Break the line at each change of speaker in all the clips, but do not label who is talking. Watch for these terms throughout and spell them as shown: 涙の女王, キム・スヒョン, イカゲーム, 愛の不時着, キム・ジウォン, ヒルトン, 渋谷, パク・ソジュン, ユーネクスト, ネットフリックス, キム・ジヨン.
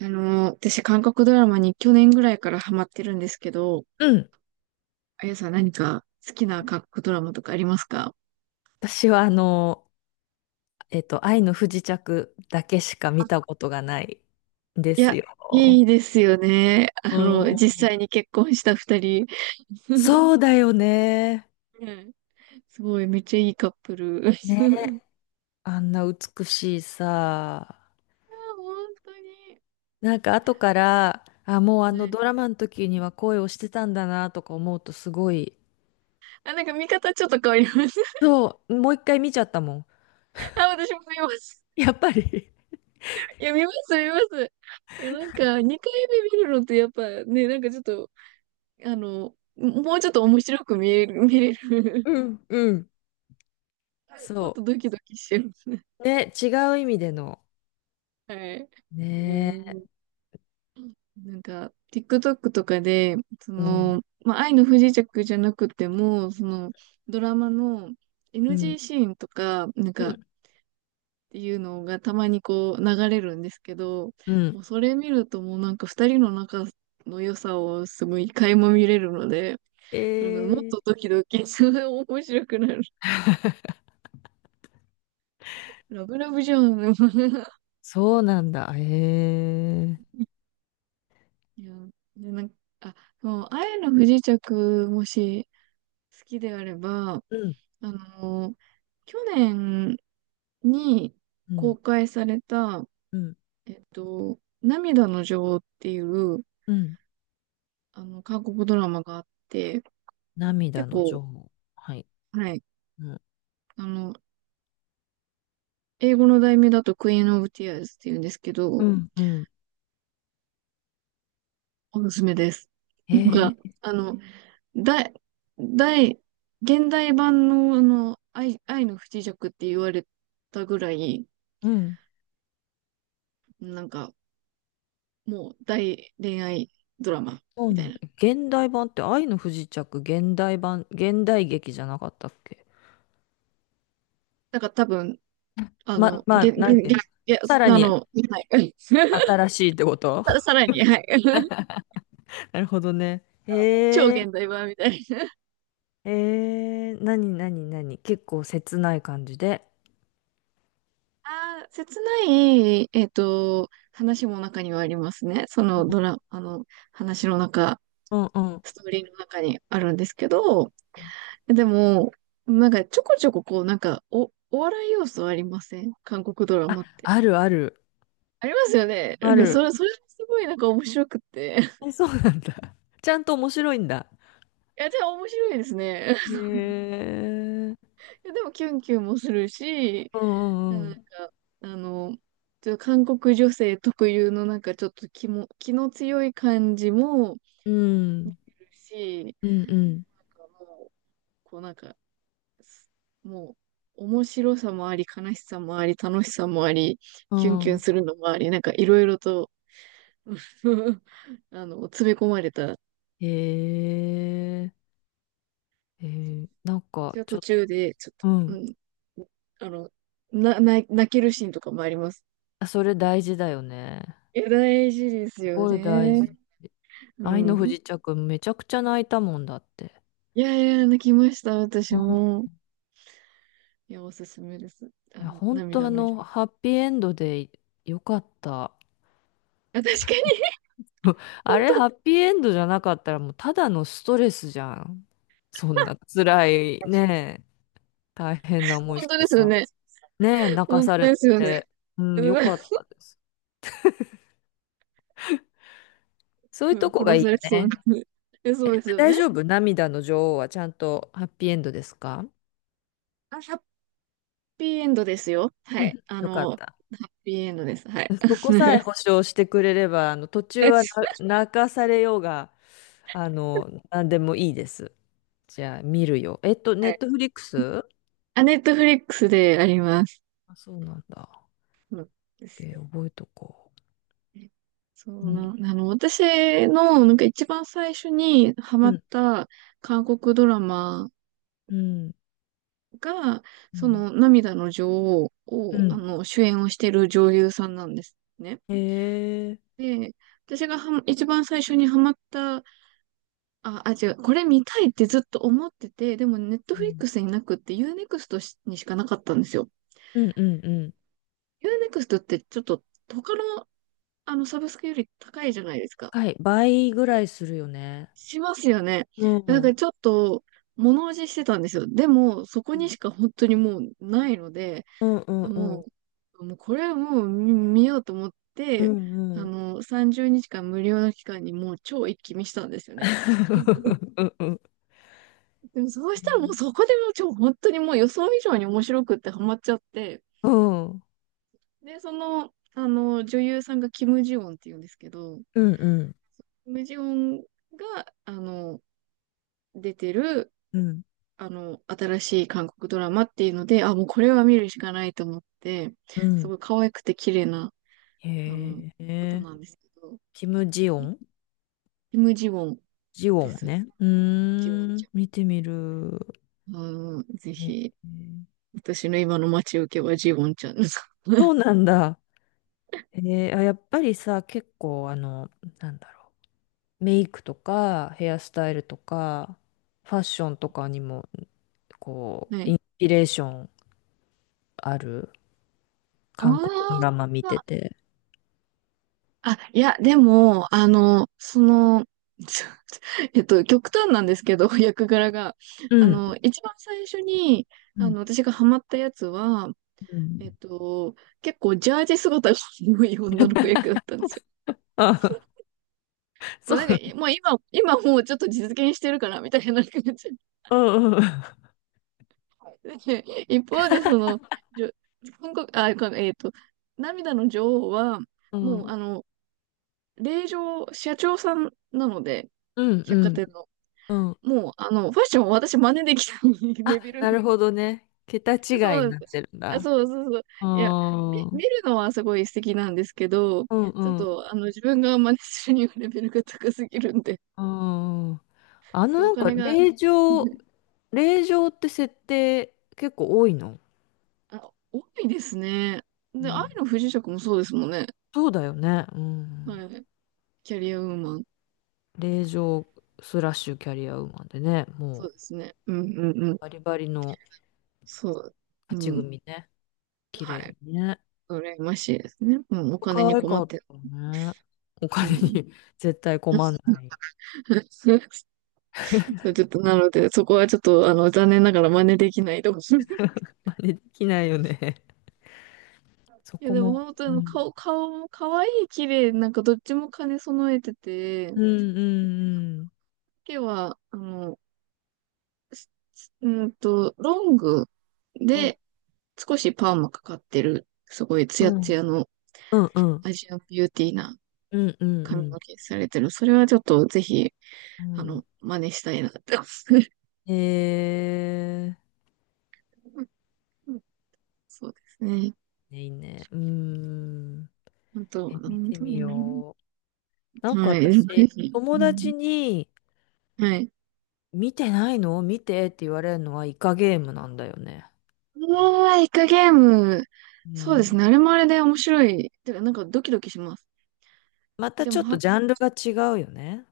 私、韓国ドラマに去年ぐらいからハマってるんですけど、
うん。
あやさん何か好きな韓国ドラマとかありますか？
私は愛の不時着だけしか見たことがないんで
い
す
や、
よ。
いいですよね。あ
うん。
の、実際に結婚した二人。
そうだよね。
うん。すごい、めっちゃいいカップル。
ね。あんな美しいさ。
あ、本当に。
なんか後から、あ、もうあのド
は、
ラマの時には恋をしてたんだなとか思うとすごい。
あ、見方ちょっと変わります。
そう、もう一回見ちゃったもん。
あ、私も見ます。
やっぱり。
いや、見ます、見ます。いや、2回目見るのってやっぱね、なんかちょっと、あの、もうちょっと面白く見れる、
うんうん。
もっ
そ
とドキドキしちゃいますね。
う。ね、違う意味での。
はい。う
ね。
ん。なんか、TikTok とかで、そ
うん。
の、まあ、愛の不時着じゃなくても、その、ドラマの
う
NG
ん。
シーンとか、
うん。
ていうのがたまにこう流れるんですけど、
うん。
もうそれ見るともうなんか二人の仲の良さをすごい垣間見れるので、
え
なんかもっと
ー、
ドキドキ、すごい面白くなる。ラブラブじゃん。
そうなんだ。へえ。
いや、で、なんか、あ、もう、愛の不時着、もし好きであれば、
うん、
あの、去年に
うん、
公開された、
うん、
涙の女王っていう、
うん。
韓国ドラマがあって、
涙
結
の女
構、
王。はい。
はい、
うん、
あの、英語の題名だとクイーン・オブ・ティアーズっていうんですけど、
うん、うん。
おすすめです。な
へ
んか、
え、
あの、大、大、現代版の、あの、愛の不時着って言われたぐらい、
うん。
なんか、もう大恋愛ドラマ。
そう
みた
なん
い
だ。
な。
現代版って愛の不時着、現代版、現代劇じゃなかったっけ？
なんか多分、あ
ま、
の、
まあ、なんていうの。
げ、
さら
あ
に
の、はい。
新しいってこと？
さらに、はい。
なるほどね。
超
へえ、
現代版みたいな。
へえ、なになになに結構切ない感じで。
ああ、切ない、えっと、話も中にはありますね。そのドラ、あの、話の中、
うん、うん。
ストーリーの中にあるんですけど、でも、なんかちょこちょここう、なんか、お笑い要素ありません韓国ドラマって。
あるある。
ありますよね。なん
あ
か、
る。
それすごいなんか面白くって。
え、そうなんだ。ちゃんと面白いんだ。
いや、じゃあ面白いですね。
へえ。
いやでも、キュンキュンもするし、
うんう
なんか、
ん
あの、ちょっと韓国女性特有のなんかちょっと気の強い感じも
うん。うん。
いるし、
うんうん。
なんかもう、こうなんか、すもう、面白さもあり、悲しさもあり、楽しさもあり、
う
キュンキュン
ん。
するのもあり、なんかいろいろと あの、詰め込まれた。
へえ。へえ。なん
私
か、
は
ち
途
ょっと、
中で、ちょっと、
う
う
ん。
ん、あの、泣けるシーンとかもあります。
あ、それ大事だよね。
いや、大事です
す
よ
ごい大
ね。
事。
う
愛の不
ん。
時着、めちゃくちゃ泣いたもんだって。
いやいや、泣きました、私
うん。
も。いや、おすすめです。あ
いや、
の、
本当
涙の、
ハッピーエンドでよかった。
あ、確かに、本
あれ、
当、
ハッピーエンドじゃなかったら、もうただのストレスじゃん。そんな辛い、ねえ、大変な思い
本
し
当
て
ですよ
さ。
ね。
ねえ、泣か
本
さ
当
れ
ですよね。
て、うん、よ
う
かったです。そういう
ん、
とこが
殺
いい
され
よ
そう
ね。
な。え、そうですよ
大
ね。
丈夫。涙の女王はちゃんとハッピーエンドですか？
あ、ハッピーエンドですよ。は
う
い。
ん、
あ
よか
の、
っ
ハ
た。
ッピーエンドです。はい。
そこさえ保 証してくれれば、途中はな泣かされようが、なんでもいいです。じゃあ、見るよ。
は
ネッ
い。
トフリックス？
あ、ネットフリックスであります。
あ、そうなんだ。
そうです
OK、
よ
覚えとこ
ね。そ
う。う
う
ん、
な、あの、私の、なんか一番最初にハ
う
マっ
ん、
た韓国ドラマ
うん、
が、
う
そ
ん。
の涙の女王
う
を、あ
ん。
の、主演をしている女優さんなんですね。
へえ。
で、私がはま一番最初にハマった、これ見たいってずっと思ってて、でもネット
う
フリッ
ん、
クスになくってユーネクストにしかなかったんですよ。
うん、うん。うん。
ユーネクストってちょっと他の、あの、サブスクより高いじゃないですか。
はい、倍ぐらいするよね。
しますよね。
うん、う
だか
ん、
らちょっと、物おじしてたんですよ。でも、そこにしか本当にもうないので、
うん、うん、
あ
う
も
ん、
う、もうこれはもう見、見ようと思っ
うん、
て、
う
あ
ん、
の、30日間無料の期間にもう超一気見したんですよね。
うんうん、
でもそうしたらもうそこでもう超本当にもう予想以上に面白くってハマっちゃって、
うん
で、その、あの、女優さんがキム・ジヨンっていうんですけど、
うんうん
キム・ジヨンが、あの、出てる、
うん。
あの、新しい韓国ドラマっていうので、あ、もうこれは見るしかないと思って、すごい可愛くて綺麗な、あの、
へ
方
え、
なんですけど、
キム・ジヨン。
キム・ジウォン
ジヨ
で
ン
す。
ね。う
ジウォン
ー
ち
ん、
ゃ
見てみる。
ん。うん、ぜ
へえ。
ひ、私の今の待ち受けはジウォンちゃんです。
そうなんだ。えー、あ、やっぱりさ、結構、なんだろう。メイクとか、ヘアスタイルとか、ファッションとかにも、こう、
は
イ
い。
ンスピレーションある、
あ
韓国ドラマ見て
あ、
て。
あ、いや、でも、あの、その、えっと、極端なんですけど、役柄が。
う
あ
ん
の、一番最初に、
う
あ
ん、
の、私がハマったやつは、
う
えっ
ん。
と、結構ジャージ姿が多い女の子役だったんですよ。
あ、
も
そ
う
う。
なんか、もう今、今もうちょっと実現してるかな、みたいな感じ。
うんうん。
で 一方で、その、じょ韓国、あ、このえっと、涙の女王は、
う
もう、あ
ん。
の、令嬢、社長さんなので、
うんう
百貨
ん。
店の。
うん。
もう、あの、ファッションを私真似できた レ
あ、
ベル
な
の。
るほどね。桁
そ
違
う
い
な
に
ん
な
で
っ
す。
てるん
あ、
だ。
そうそうそう。
う
いや、
ーう
見
ん。
るのはすごい素敵なんですけど、
うんう
ちょっ
ん。う
と、あの、自分が真似するにはレベルが高すぎるんで、ちょ
ん。
っとお
なんか、
金が、
令状って設定結構多いの？
あ、多いですね。
う
で、愛
ん。
の不時着もそうですもんね。
そうだよね。う
は
ん。
い。キャリアウーマン。
令状スラッシュキャリアウーマンでね、も
そ
う
うですね。うんうんうん。
バリバリの
そう。
勝
う
ち
ん。
組ね。綺麗
はい。
にね。
羨ましいですね。うん。お金
可
に
愛
困
か
っ
っ
てる。
たね。お
う
金
ん。
に 絶対困んない。
そう、ちょっと、なので、そこはちょっと、あの、残念ながら真似できないと思う。
真似できないよね。そ
いや、
こ
でも
も。
本当に
う
あの
ん。
顔も可愛い、綺麗、なんかどっちも兼ね備えてて、
うんうん
毛は、あの、うーんと、ロング
うん。うん。
で少しパーマかかってる、すごいツ
う
ヤツ
ん
ヤの
うんうん
アジアンビューティーな
うんう
髪の
ん
毛されてる。それはちょっとぜひあ
う
の、真似したいなって思う。
ん。え
そうですね。
ー、いいね。うん。
本当、
え、見
本
て
当
み
にね。
よう。なんか
はい。ぜ
私、
ひ。う
友
ん、
達に、
はい。
見てないの見てって言われるのはイカゲームなんだよね。
うわー、イカゲーム。
う
そうです
ん。
ね。あれもあれで面白い。てか、なんかドキドキします。
また
で
ちょ
も、
っと
は、
ジャンルが違うよね。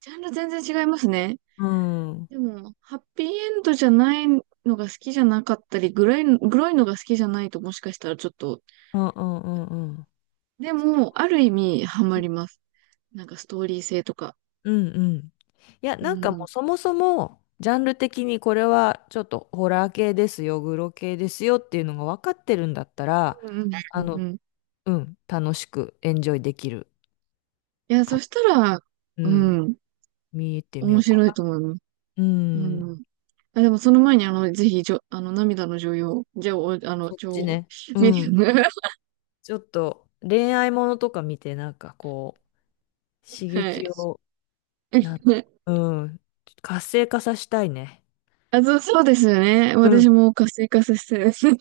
ジャンル全然違いますね。
うん。うん
でも、ハッピーエンドじゃないのが好きじゃなかったり、グロいのが好きじゃないともしかしたらちょっと、
うんうんうん。
でも、ある意味、ハマります。なんかストーリー性とか。
うんうん。いや、
う
なんかも
ん。
うそもそも、ジャンル的にこれはちょっとホラー系ですよ、グロ系ですよっていうのが分かってるんだったら、
うんうん
あ
うんう
の、
ん、
うん、楽しくエンジョイできる
いや、
か
そしたら、
な。う
う
ん、
ん、
見てみ
面
ようか
白い
な。
と思います。
う
う
ん、
ん。あ、でもその前に、あの、ぜひ、じょ、あの、涙の女優、じゃあ、おあの、
そっ
女
ち
王、
ね。う
見て
ん。ちょっと恋愛ものとか見て、なんかこう、刺
はい。
激を、なん、うん、活性化させたいね。
あ、そうですよね。
う
私
ん。
も活性化させて。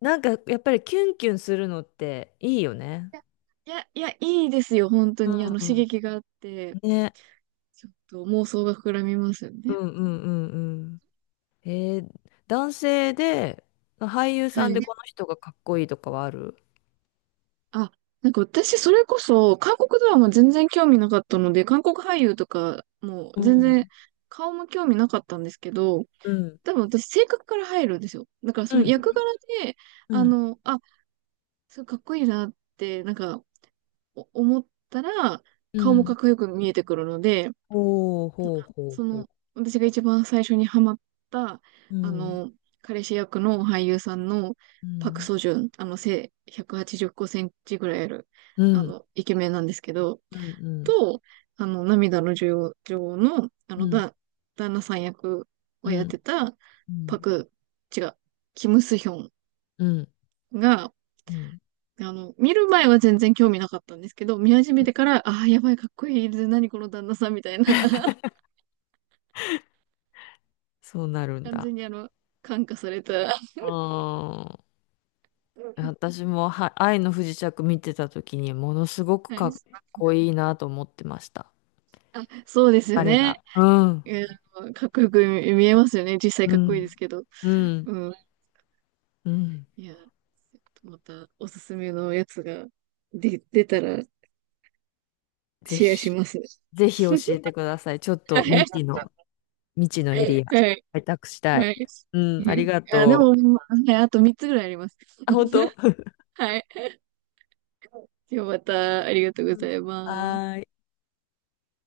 なんかやっぱりキュンキュンするのっていいよね。
いや、いや、いいですよ、本当
う
に。あの、刺
ん。
激があって、
ね。
ちょっと妄想が膨らみますよ
う
ね。
んうんうんうん。えー、男性で、俳優
は
さんで
い。
この人がかっこいいとかはある？
あ、なんか私、それこそ、韓国ドラマ全然興味なかったので、韓国俳優とか、も
う
う全
ん。
然、顔も興味なかったんですけど、
うん。
多分私、性格から入るんですよ。だから、
う
その役
ん。
柄で、
う
あ
ん。
の、あ、すごいかっこいいなって、なんか、思ったら、
う
顔もかっ
ん。
こよく見えてくるので、
ほう
なん
ほう
か
ほう
そ
ほ
の、
う。
私が一番最初にハマった、
う
あ
ん。
の、彼氏役の俳優さんの
う
パク・
ん。
ソジュン、あの、背185センチぐらいある、
う
あ
ん。
の、イケメンなんですけど、
うん。うん。
と、あの、涙の女王の、あ
う
の、
ん。
旦那さん役を
う
やって
ん。
た、パク、違う、キム・スヒョン
うん。
が、
うん。
あの、見る前は全然興味なかったんですけど、見始めてから、ああ、やばい、かっこいい、何この旦那さんみたいな、
そうなるん
完
だ。
全にあの、感化された。は
あー、
い。
私は愛の不時着見てた時にものすごくかっこいいなと思ってました。
あ、そうですよ
彼
ね。
が。うん。
うん、かっこよく見えますよね。実際
う
かっこいいです
ん。
けど。
うん。
うん。
うん。
いや、またおすすめのやつが出たら
ぜ
シェアし
ひ、
ます。
教えてください。ちょっ
は
と
い。
未知の、エリア、
はい。
開拓した
は
い。
い。
う
う
ん、あり
ん、
が
あ、でも、
と
はい、あと3つぐらいあります。
う。あ、本当。
はい。ではまた、ありがとうご
うん。
ざいます。
はーい。